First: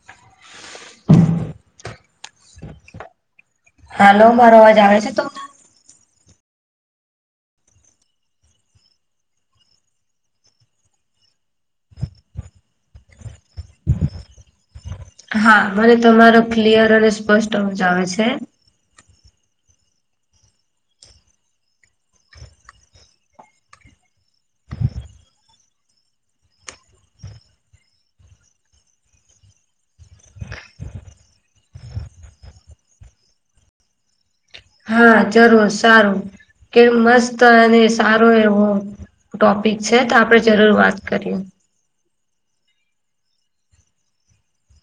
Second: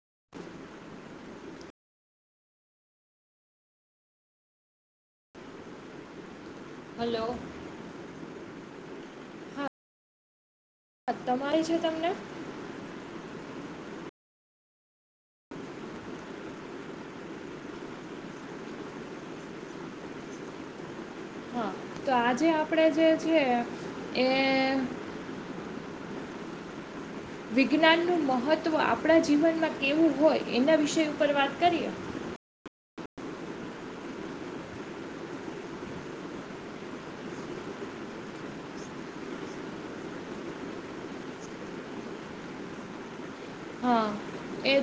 [inaudible] હાલો મારો અવાજ આવે છે તમને હલો [unintelligible] તમારે છે તમને હા મને તમારો ક્લિયર અને સ્પષ્ટ અવાજ આવે છે હા તો આજે આપણેે જે છે એ વિજ્ઞાનનું મહત્ત્વ આપણા જીવનમાં કેવું હોય એના વિષય ઉપર વાત કરીએ હા જરૂર સારું કે મસ્ત અને સારો એવો ટોપિક છે તો આપણે જરૂર વાત કરીએ હા એજ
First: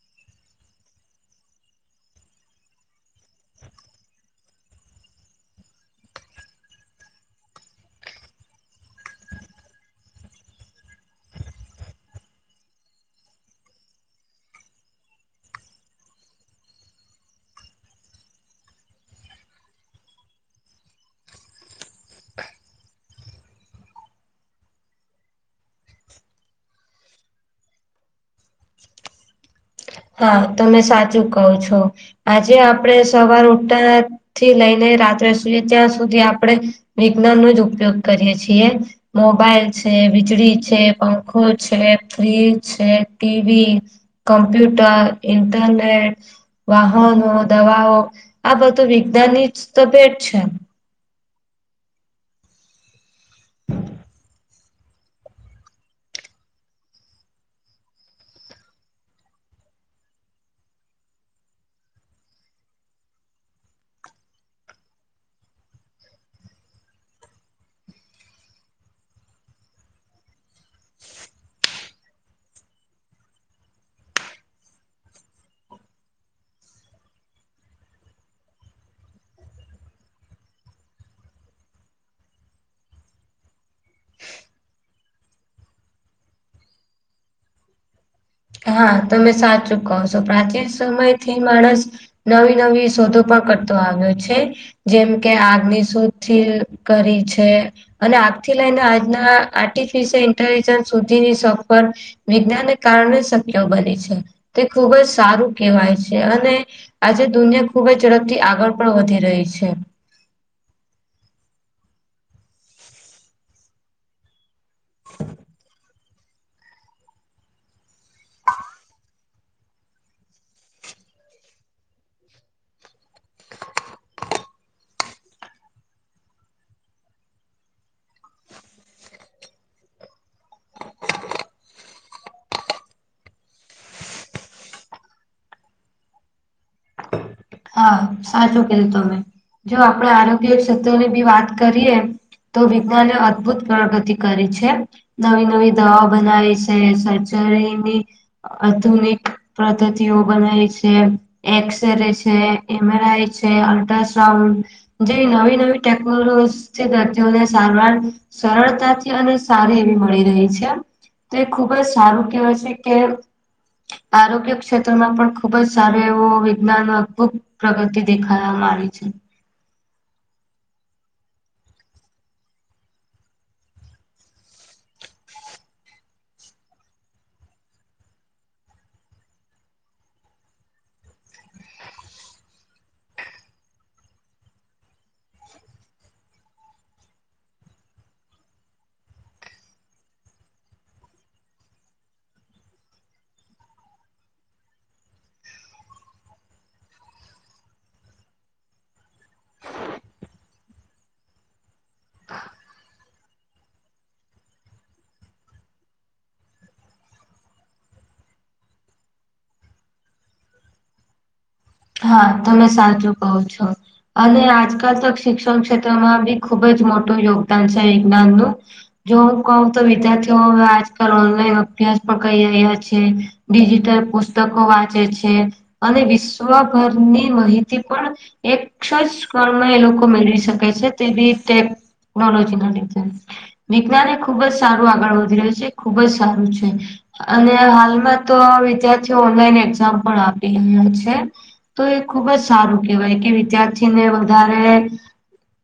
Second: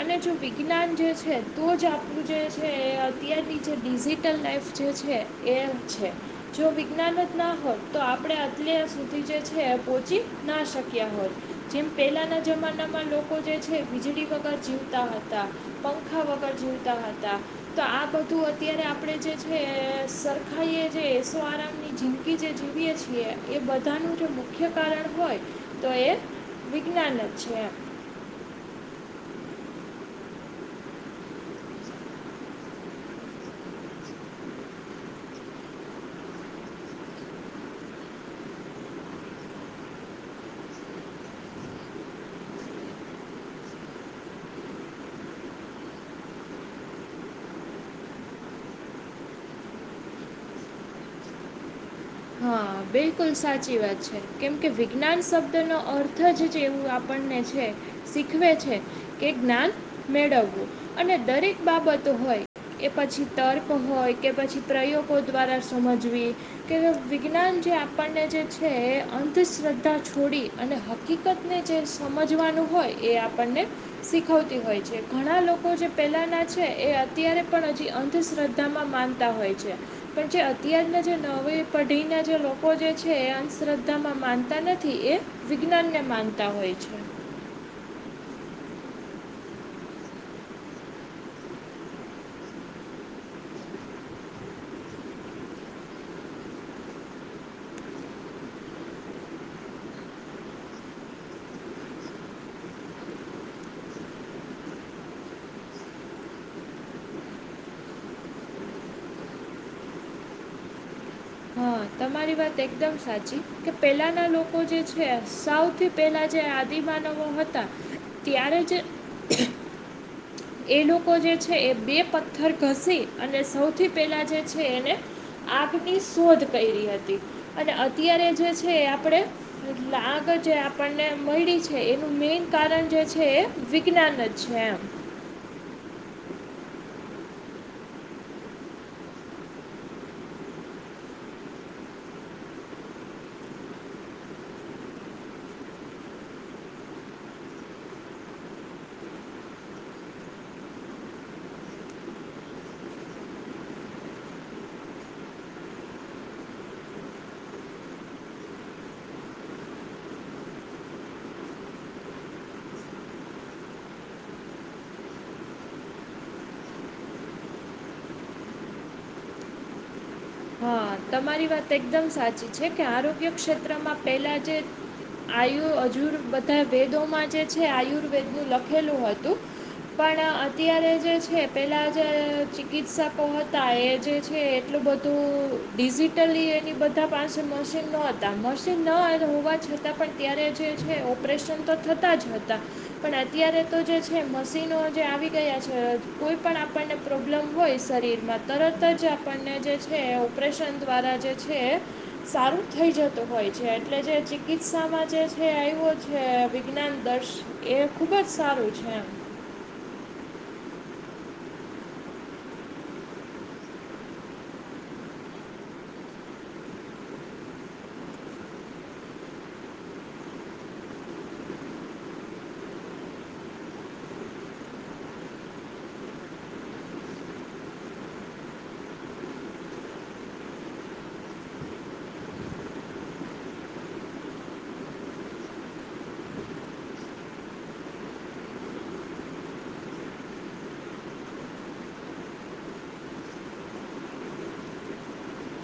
અને જો વિજ્ઞાન જે છે તો જ આપણું જે છે એ અત્યારની જે ડિજિટલ લાઈફ જે છે એમ છે જો વિજ્ઞાન જ ના હોત તો આપણે અત્યાર સુધી જે છે એ પહોંચી ના શક્યા હોત જેમ પહેલાના જમાના નામાં લોકો જે છે વીજળી વગર જીવતા હતા પંખા વગર જીવતા હતા તો આ બધું અત્યારે આપડે જે છે સરખાઈએ જે એસો આરામની જિંદગી જે જીવીએ છીએ એ બધાનું જો મુખ્ય કારણ હોય તો એ વિજ્ઞાન જ છે એમ હા તમે સાચું કહો છો આજે આપડે સવાર ઉઠતા થી લઈને રાત્રે સુઈએ ત્યાં સુધી આપણે વિજ્ઞાન નો જ ઉપયોગ કરીએ છીએ. મોબાઈલ છે વીજળી છે પંખો છે ફ્રીજ છે ટીવી કમ્પ્યુટર ઇન્ટરનેટ વાહનો દવાઓ આ બધું વિજ્ઞાનની જ ભેટ છે. હા બિલકુલ સાચી વાત છે કેમકે વિજ્ઞાન શબ્દ નો અર્થ જ એવું આપ આપણને છે શીખવે છે કે જ્ઞાન મેળવવું અને દરેક બાબતો હોય એ પછી તર્ક હોય કે પછી પ્રયોગો દ્વારા સમજવી કે વિજ્ઞાન જે આપણને જે છે એ અંધશ્રદ્ધા છોડી અને હક હકીકતને જે સમજવાનું હોય એ આપણને શીખવતી હોય છે ઘણા લોકો જે પેલાના છે એ અત્યારે પણ હજી અંધશ્રદ્ધા તમા માનતા હોય છે પણ જે અત્યારના જે નવે પઢીના જે લોકો જે છે એ અંધશ્રદ્ધામાં માનતા નથી એ વિજ્ઞાન ને માનતા હોય છે. હા તમે સાચું કહો છો પ્રાચીન સમય થી માણસ નવી નવી શોધો પણ કરતો આવ્યો છે. જેમ કે આગની શોધય કરી છે. અને આગથી લઈને આજના આર્ટિફિશયલ ઇન્ટેલિજન્સ સુધીની સફર વિજ્ઞાનને કારણે શક્ય બને છે તે ખૂબ જ સારું કહેવાય છે અને આજે દુનિયા ખુબ જ ઝડપથી આગળ પણ વધી રહી છે. હા તમારી વાત એકદમ સાચી કે પેલાના લોકો જે છે સાવથી પેલા જે આદિમાનવો હતા ત્યારે જ. એ લોકો જે છે એ બે પથ્થર ઘસી અને સૌથી પહેલા જે છે એને આગની શોધ કેયરી હતી અને અત્યારે જે છે એ આપણે એટલે આગળ જે આપણને મળી છે એનું મેન કારણ જે છે એ વિજ્ઞાન જ છે એમ હા સાચું કેધું તમે જો આપડે આરોગ્ય ક્ષેત્રની બી વાત કરીએ તો વિજ્ઞાને અદભુત પ્રગતિ કરી છે. નવી નવી દવા બનાવી છે સર્જરીની આધુનિક પદ્ધતિઓ બનાવે છે એમ એક્સ ર છે એમરાઈ છે અલ્ટ્રાસઉન્ડ જે નવી નવી ટેકનોલોજી દર્દીઓને સારવાર સરળતાથી અને સારી એવી મળી રહી છે. તો એ ખુબ જ સારું કહેવાય છે કે આરોગ્ય ક્ષેત્રમાં પણ ખુબ જ સારું એવું વિજ્ઞાન ખૂબ પ્રગતિ દેખાડા મા આવી છે. હા તમારી વાત એકદમ સાચી છે કે આરોગ્ય ક્ષેત્રમાં પેલા જે આયુ અજુર બધા વેદોમાં જે છે આયુર્વેદ નું લખેલું હતું પણ અત્યારે જે છે પેલા જે ચિકિત્સકો હતા એ જે છે એટલું બધું ધું. ડિજિટલી ઈ એની બધા પાસે મશીન નો હતા મશીન ના અ હોવા છતાં પણ ત્યારે જે છે ઓપરેશન તો થતા જ હતા પણ અત્યારે તો જે છે મશીનો જે આવી ગયા છે કોઈ પણ આપણને પ્રોબ્લેમ હોય શરીરમાં તરત જ ને ઓપરેશન દ્વારા જે છે સારું થઈ જ જતું હોય છે એટલે જે ચિકિત્સામાં જે છે આવ્યો છે વિજ્ઞાન દર્શ એ ખુબ જ સારું છે એમ. હા તમે સાચું કો છો. અને આજકાલ તો શિક્ષણ ક્ષેત્રમાં બી ખુબ જ મોટું યોગદાન છે વિજ્ઞાનનું. જો હું કહઉ તો વિદ્યાર્થીઓ હવે આજકાલ ઓનલાઈન અભ્યાસ પણ કહી રહ્યા છે. ડિજિટલ પુસ્તકો વાંચે છે, અને વિશ્વભરની માહિતી પણ એક જ કણમાં એ લોકો મેળવી શકે છે તેવીતે ટેકનોલોજીના ડી વિજ્ઞાન એ ખુબ જ સારું આગળ વધી રહ્યું છે ખુબ જ સારું છે. અને હાલમાં તો વિદ્યાર્થીઓ ઓનલાઈન એક્ઝામ પણ આપી રહ્યા છે. તો એ ખુબ જ સારું કહેવાય કે વિદ્યાર્થીને વધારે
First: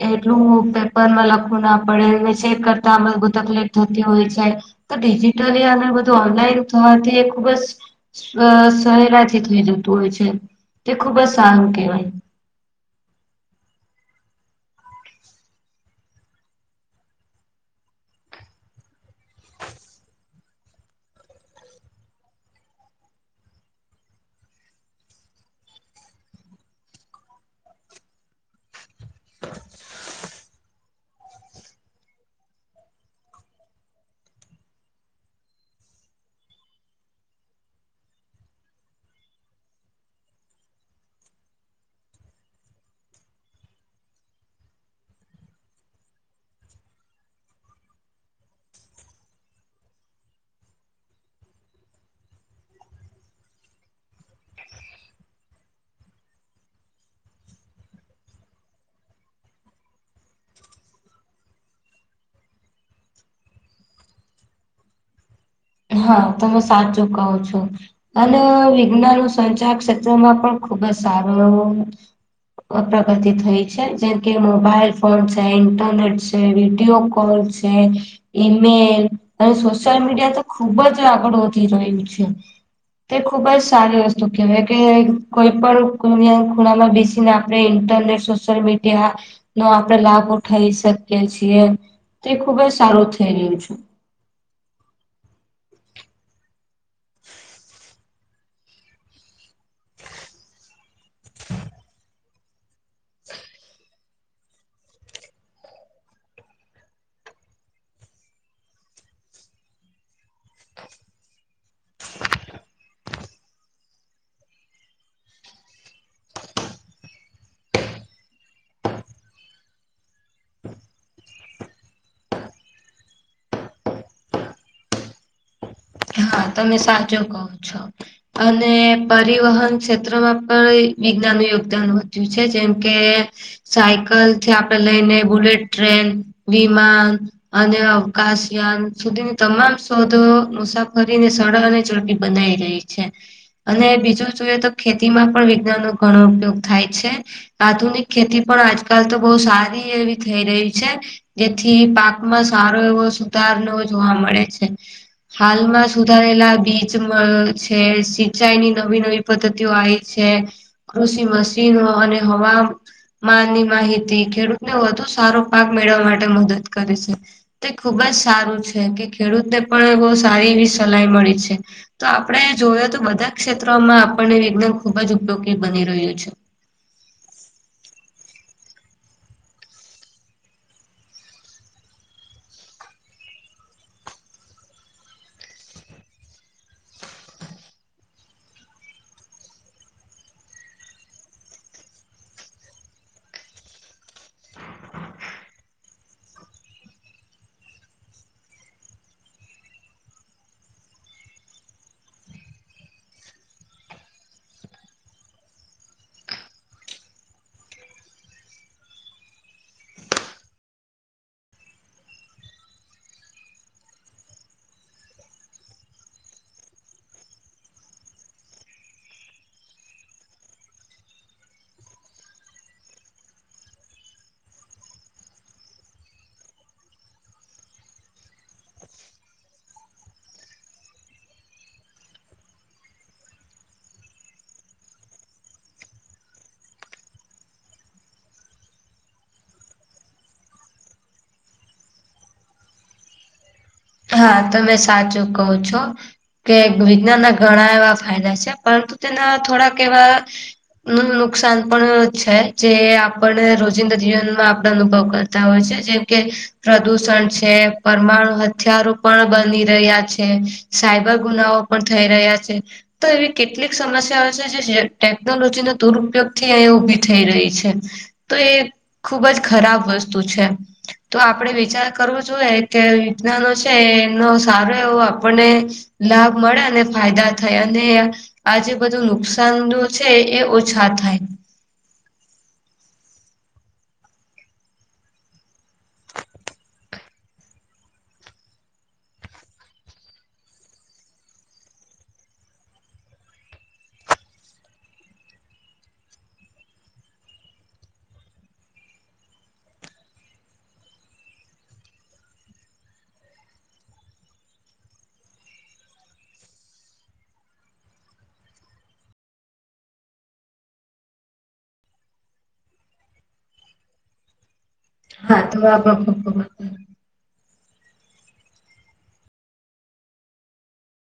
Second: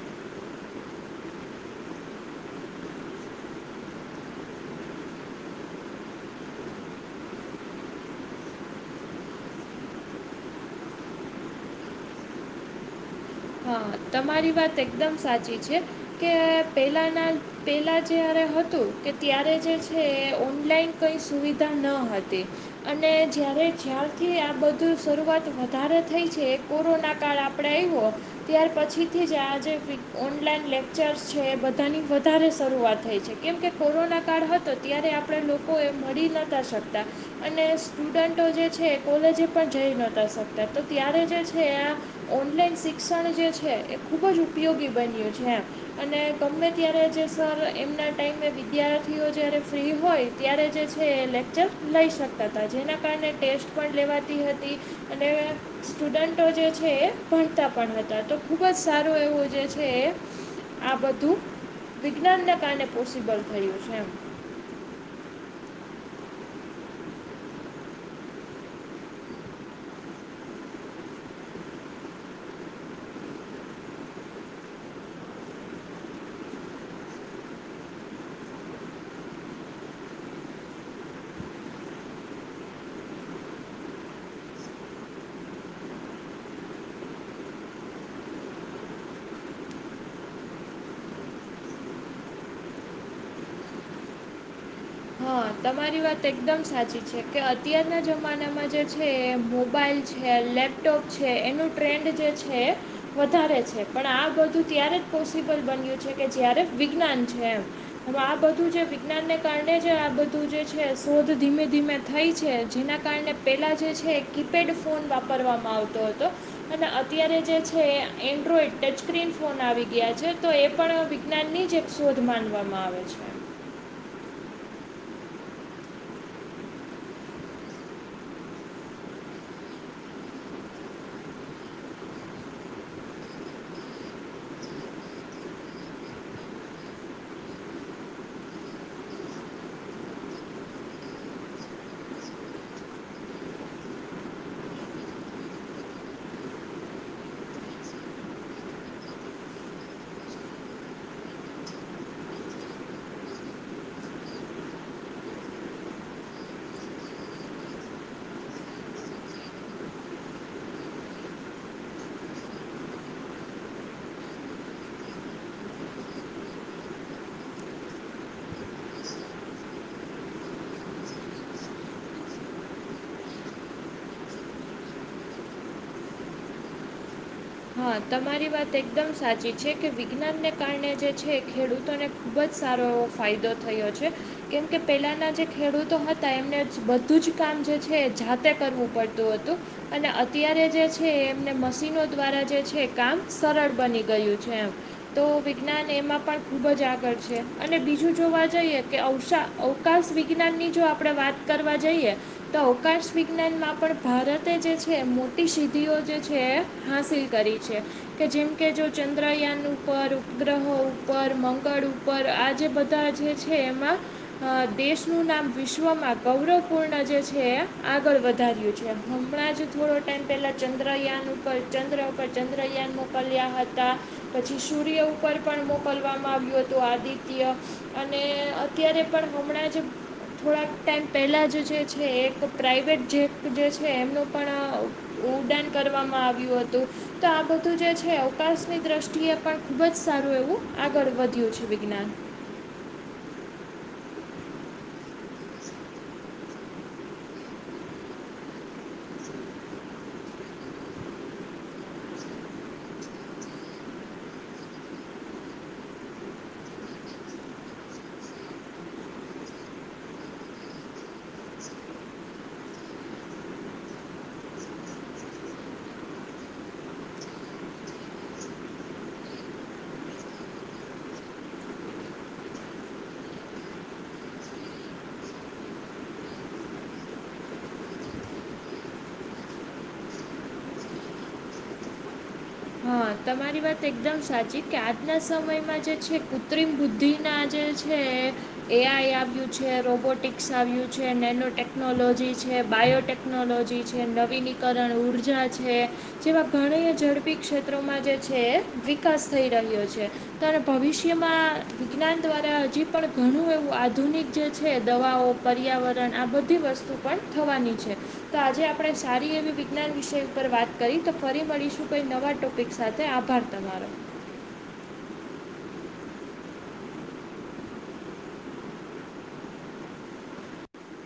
એટલું પેપરમાં લખવું ના પડે ચેક કરતા આ બુ તકલીફ થતી હોય છે. તો ડિજિટલી અને બધું ઓનલાઈન થવાથી એ ખુબ જ સહેરાથી થઈ જતું હોય છે, તે ખુબ જ સારું કહેવાય. હા તમારી વાત એકદમ સાચી છે, કે પહેલાંના પહેલા જ્યારે હતું કે ત્યારે જે છે એ ઓનલાઈન કઈ સુવિધા ન હતી. અને જ્યારે જ્યારથી આ બધું શરૂઆત વધારે થઈ છે. કોરોના કાળ આપણે આવ્યો, ત્યાર પછીથી જ આજે ઓનલાઈન લેપ ચર્ચ છે એ બધાની વધારે શરૂઆત થઈ છે કેમ કે કોરોના કાળ હતો ત્યારે આપ આપણે લોકોએ મળી નતા શકતા. અને સ્ટુડન્ટો જે છે કોલેજ પણ જઈ નહતા શકતા તો ત્યારે જે છે આ ઓનલાઈન શિક્ષણ જે છે એ ખૂબ જ ઉપયોગી બન્યું છે એમ. અને ગમે ત્યારે જે સર એમના ટાઈમે વિદ્યાર્થીઓ જય્યારે ફ્રી હોય. ત્યારે જે છે એ લેક્ચર લઈ શકતા હતા જેના કારણે ટેસ્ટ પણ લેવાતી હતી. અને સ્ટુડન્ટો જે છે એ ભણતા પણ હતા તો ખૂબ જ સારું એવું જે છે એ આ બધું વિજ્ઞાનને કારણે પોસિબલ થયું છે. હા તમે સાચું કાવો છો. અને વિજ્ઞાન સંચાર ક્ષેત્રમાં પણ ખુબ જ સારો પ્રગતિ થઈ છે જેમ કે મોબાઈલ ફોન છે, ઇન્ટરનેટ છે, વિડીયો કોલ છે. ઈમેલ અને સોશિયલ મીડિયા તો ખુબ જ આગળ વધી રહ્યું છે. તે ખુબ જ સારી વસ્તુ કહેવાય કે કોઈ પણ ખૂણામાં બેસી નાખ આપણે ઇન્ટરનેટ સોશિયલ મીડિયાનો, આપણે લાભો થઇ શકીએ છીએ. તે ખુબ જ સારું થઈ રહ્યું છે. હા, તમારી વાત એકદમ સાચી છે કે અત્યારના જમાનામાં જે છે એ મોબાઈલ છે. લેપટોપ છે એનું ટ્રેન્ડ જે છે, એ વધારે છે. પણ આ બધું ત્યારે જ પોસિબલ બન્યું છે કે જયારે વિજ્ઞાન છે એમ. અને આ બધું છે વિજ્ઞાનને કારણે આ બધું જે છે શોધ ધીમે-ધીમે થઈ છે જેના કારણે પેલા જે છે કીપેડ ફોન વાપરવામાં આવતો હતો. અને અત્યારે જે છે એન્ડ્રોઈડ ટચ સ્ક્રીન ફોન આવી ગયા છે તો એ પણ જજ્ઞાનની જ એક શોધ માનવામાં આવે છે. હા તમે સાચુ કહો છો. અને પરિવહન ક્ષેત્રમાં પણ વિજ્ઞાનનું યોગદાન વધ્યું છે જેમ કે સાયકલ છે આપણે લઈને બુલેટ ટ્રેન, વિમાન. અને અવકાશયાન સુધીની તમામ શોધો મુસાફ કરીને [unintelligible] અને ચરકી બનાવી રહી છે. અને બીજું જોઈએ તો ખેતીમાં પણ વિજ્ઞાનનો ઘણો ઉપયોગ થાય છે. આધુનિક ખેતી પણ આજકાલ તો બહુ સારી એવી થઈ રહી છે. જેથી પાકમાં સારો એવો સુધાર જોવા મળે છે, હાલમાં સુધારેલા બીચમાં છે, સિંચાઈની નવી-નવી પદ્ધતિઓ આવી છે. કૃષિ મશીન અને હવા માની માહિતી ખેડૂતને વધુ સારો પાક મેળવવા માટે મદદ કરે છે. તે ખુબ જ સારું છે, કે ખેડૂતને પણ બહુ સારી એવી સલાહ મળી છે. તો આપણે જોઈએ તો બધા ક્ષેત્રોમાં આપણને વિજ્ઞાન ખુબ જ ઉપયોગી બની રહ્યું છે. હા, તમારી વાત એકદમ સાચી છે કે વિજ્ઞાનને કારણે જે છે ખેડૂતોને ખૂબ જ સારો એવો ફાયદો થયો છે. કેમકે પેલાના જે ખેડૂતો હતા એમને બધું જ કામ જે છે એ જાતે કરવું પડતું હતું અને અત્યારે જે છે એમને મશીનો દ્વારા જે છે કામ સરળ બની ગયું છે એમ તો વિજ્ઞાન એમાં પણ ખુબ જ આગળ છે અને બીજું જોવા જઈએ કે અવષ અવકાશ વિજ્ઞાનની જો આપણે વાત કરવા જઈએ તો અવકાશ વિજ્ઞાનમાં પણ ભારતે જે છે મોટી સિદ્ધિઓ જે છે હાસલ કરી છે, કે જેમ કે જો ચંદ્રયાન ઉપર ઉપગ્રહ ઉપર મંગળ ઉપર પર આજે બધા જે છે એમાં દેશનું નામ વિશ્વમાં ગૌરવપૂર્ણ જે છે આગળ વધાર્યું છે. હમણાં જ થોડો ટાઈમ પહેલાં ચંદ્રયાન ઉપર ચંદ્ર ચંદ્રયાન મોકલ્યા હતા પછી સૂર્ય ઉપર પણ મોકલવામાં આવ્યું હતું, આદિત્ય અને અત્યારે પણ હમણાં જ થોડાક ટાઈમ પહેલાં જ જે છે એક પ્રાઇવેટ જેપ જે છે એમનો પણ ઉડાન કરવામાં આવ્યું હતું તો આ બધું જે છે અવકાશની દ્રષ્ટિએ પણ ખૂબ જ સારું એવું આગળ વધ્યું છે. વિજ્ઞાન હા, તમે સાચું કહો છો કે વિજ્ઞાનના ઘણા એવા ફાયદા છે, પરંતુ તેના થોડાક એવા નું નુકસાન પણ છે, જે આપણે રોજિંદા જીવનમાં આપણા અનુભવ કરે હોય છે, જેમ કે પ્રદુષણ છે પરમાણુ હથિયારો પણ બની રહ્યા છે સાયબર ગુનાઓ પણ થઈ રહ્યા છે. તો એવી કેટલીક સમસ્યાઓ છે જે જે ટેકનોલોજીના દુરુપયોગ થી અહીંયા ઉભી થઈ રહી છે. તો એ ખુબ જ ખરાબ વસ્તુ છે. તો આપડે વિચાર કરવો જોઈએ કે વિજ્ઞનો છે એનો સારો એવો આપણને લાભ મળે અને ફાયદા થાય અને આજે બધું નુકસાન નુ છે એ ઓછા થાય હા તમારી વાત એકદમ સાચી કે આજના સમયમાં જે છે કૃત્રિમ બુદ્ધિ ના જે છે. એ આઈ આવ્યું છે રોબોટિકસ આવ્યું છે નેનો ટેકનોલોજી છે બાયોટેક ટેકનોલોજી છે નવીનીકરણ ઉર્જા છે જેવા ઘણી ઝડપી ક્ષેત્રોમાં જે છે એ વિકાસ થઈ રહ્યો છે. ભવિષ્યમાં વિજ્ઞાન દ્વારા હજી પણ ઘણું એવું આધુનિક જે છે દવાઓ પર્યાવરણ આ બધી વસ્તુ પણ થવાની છે. તો આજે આપણે સારી એવી વિજ્ઞાન વિષય ઉપર વાત કરી તો ફરી મળીશું કઈ નવા ટોપિક સાથે આભાર તમા હા તો આપણો ખૂબ ખૂબ આભાર